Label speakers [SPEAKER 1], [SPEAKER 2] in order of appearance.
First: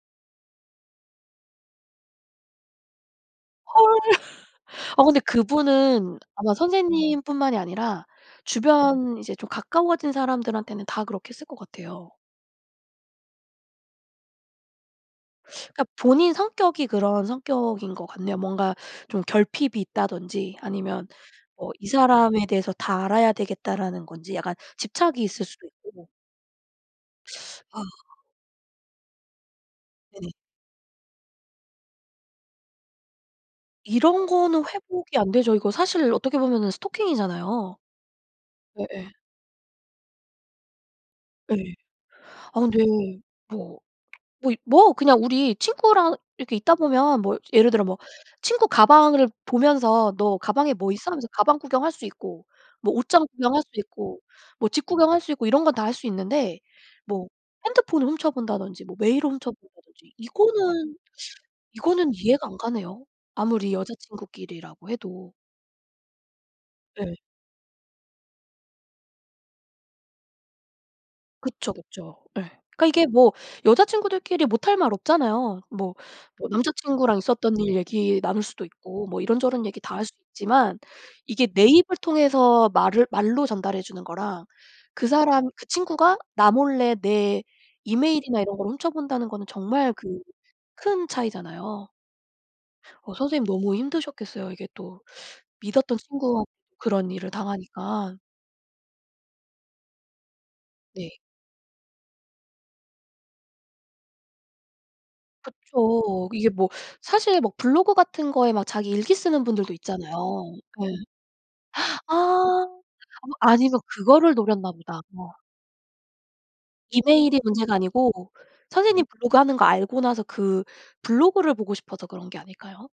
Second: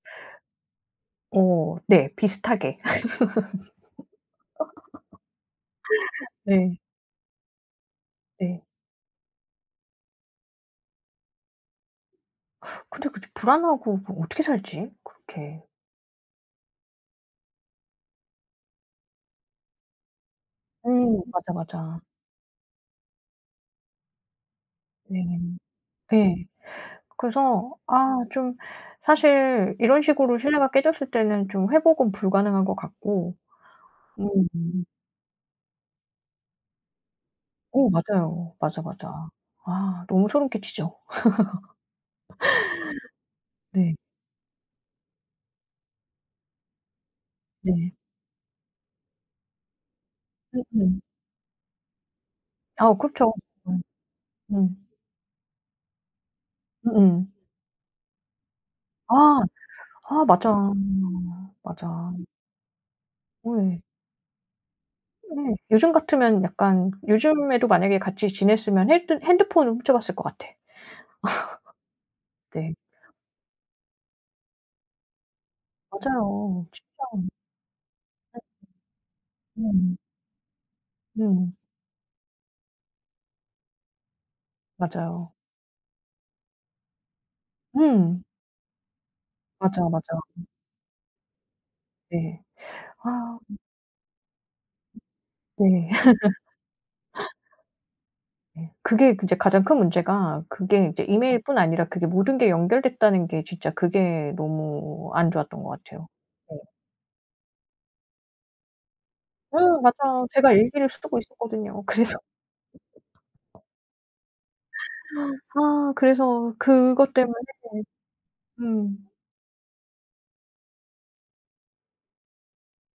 [SPEAKER 1] 어 네. 비슷하게.
[SPEAKER 2] 헐. 어 근데 그분은 아마
[SPEAKER 1] 네.
[SPEAKER 2] 선생님뿐만이 아니라
[SPEAKER 1] 네.
[SPEAKER 2] 주변 이제 좀 가까워진 사람들한테는 다 그렇게 했을 것 같아요.
[SPEAKER 1] 근데 그렇게 불안하고 그럼 어떻게 살지? 그렇게.
[SPEAKER 2] 그러니까 본인 성격이 그런 성격인 것 같네요. 뭔가 좀 결핍이 있다든지 아니면
[SPEAKER 1] 음. 맞아,
[SPEAKER 2] 뭐 이
[SPEAKER 1] 맞아.
[SPEAKER 2] 사람에 대해서 다 알아야 되겠다라는 건지 약간 집착이
[SPEAKER 1] 네.
[SPEAKER 2] 있을 수도 있고.
[SPEAKER 1] 예. 그래서
[SPEAKER 2] 아.
[SPEAKER 1] 아 좀 사실 이런
[SPEAKER 2] 네네.
[SPEAKER 1] 식으로 신뢰가 깨졌을 때는 좀 회복은 불가능한 것 같고.
[SPEAKER 2] 이런 거는
[SPEAKER 1] 음.
[SPEAKER 2] 회복이 안되죠. 이거 사실 어떻게 보면은 스토킹이잖아요.
[SPEAKER 1] 어 맞아요. 맞아,
[SPEAKER 2] 예예.
[SPEAKER 1] 맞아. 아 너무 소름 끼치죠.
[SPEAKER 2] 예. 아 근데 뭐
[SPEAKER 1] 네.
[SPEAKER 2] 뭐 뭐? 그냥 우리 친구랑 이렇게 있다 보면 뭐 예를 들어
[SPEAKER 1] 네.
[SPEAKER 2] 뭐 친구 가방을 보면서 "너 가방에 뭐
[SPEAKER 1] 음음.
[SPEAKER 2] 있어?" 하면서 가방 구경할 수 있고 뭐
[SPEAKER 1] 아
[SPEAKER 2] 옷장
[SPEAKER 1] 그쵸.
[SPEAKER 2] 구경할 수
[SPEAKER 1] 음.
[SPEAKER 2] 있고 뭐
[SPEAKER 1] 음.
[SPEAKER 2] 집 구경할 수 있고 이런 건 다 할 수 있는데 뭐
[SPEAKER 1] 음음.
[SPEAKER 2] 핸드폰을 훔쳐본다든지 뭐 메일을
[SPEAKER 1] 아.
[SPEAKER 2] 훔쳐본다든지
[SPEAKER 1] 아 맞아.
[SPEAKER 2] 이거는, 이거는
[SPEAKER 1] 맞아.
[SPEAKER 2] 이해가 안 가네요
[SPEAKER 1] 오
[SPEAKER 2] 아무리
[SPEAKER 1] 왜.
[SPEAKER 2] 여자 친구끼리라고 해도.
[SPEAKER 1] 네. 요즘 같으면 약간
[SPEAKER 2] 예.
[SPEAKER 1] 요즘에도 만약에 같이 지냈으면 핼드 핸드폰을 훔쳐봤을 것 같아.
[SPEAKER 2] 그쵸, 그쵸. 예.
[SPEAKER 1] 네.
[SPEAKER 2] 그러니까 이게 뭐 여자 친구들끼리 못할 말 없잖아요. 뭐 뭐
[SPEAKER 1] 맞아요.
[SPEAKER 2] 남자 친구랑
[SPEAKER 1] 진짜
[SPEAKER 2] 있었던 일 얘기 나눌 수도 있고 뭐 이런저런 얘기 다
[SPEAKER 1] 음.
[SPEAKER 2] 할 수 있지만 이게
[SPEAKER 1] 음.
[SPEAKER 2] 내 입을 통해서 말을 말로 전달해 주는 거랑 그
[SPEAKER 1] 맞아요.
[SPEAKER 2] 사람 그 친구가 나 몰래 내
[SPEAKER 1] 음.
[SPEAKER 2] 이메일이나 이런 걸 훔쳐본다는 거는
[SPEAKER 1] 맞아,
[SPEAKER 2] 정말 그
[SPEAKER 1] 맞아. 음.
[SPEAKER 2] 큰 차이잖아요.
[SPEAKER 1] 네.
[SPEAKER 2] 어
[SPEAKER 1] 아.
[SPEAKER 2] 선생님
[SPEAKER 1] 음.
[SPEAKER 2] 너무 힘드셨겠어요. 이게 또
[SPEAKER 1] 네.
[SPEAKER 2] 믿었던 친구 그런 일을 당하니까.
[SPEAKER 1] 예. 그게 그 이제 가장 큰 문제가 그게 이제
[SPEAKER 2] 네.
[SPEAKER 1] 이메일뿐 아니라 그게 모든 게 연결됐다는 게 진짜 그게 너무 안 좋았던 것 같아요.
[SPEAKER 2] 그쵸. 이게
[SPEAKER 1] 예.
[SPEAKER 2] 뭐 사실 뭐 블로그 같은 거에 막 자기 일기 쓰는 분들도
[SPEAKER 1] 음 맞아요. 제가
[SPEAKER 2] 있잖아요. 예.
[SPEAKER 1] 일기를 쓰고 있었거든요 그래서
[SPEAKER 2] 아. 어 아니면 그거를 노렸나 보다. 어.
[SPEAKER 1] 아 그래서 그것 때문에
[SPEAKER 2] 이메일이 문제가 아니고 선생님
[SPEAKER 1] 음.
[SPEAKER 2] 블로그 하는 거 알고 나서 그 블로그를 보고 싶어서 그런 게 아닐까요?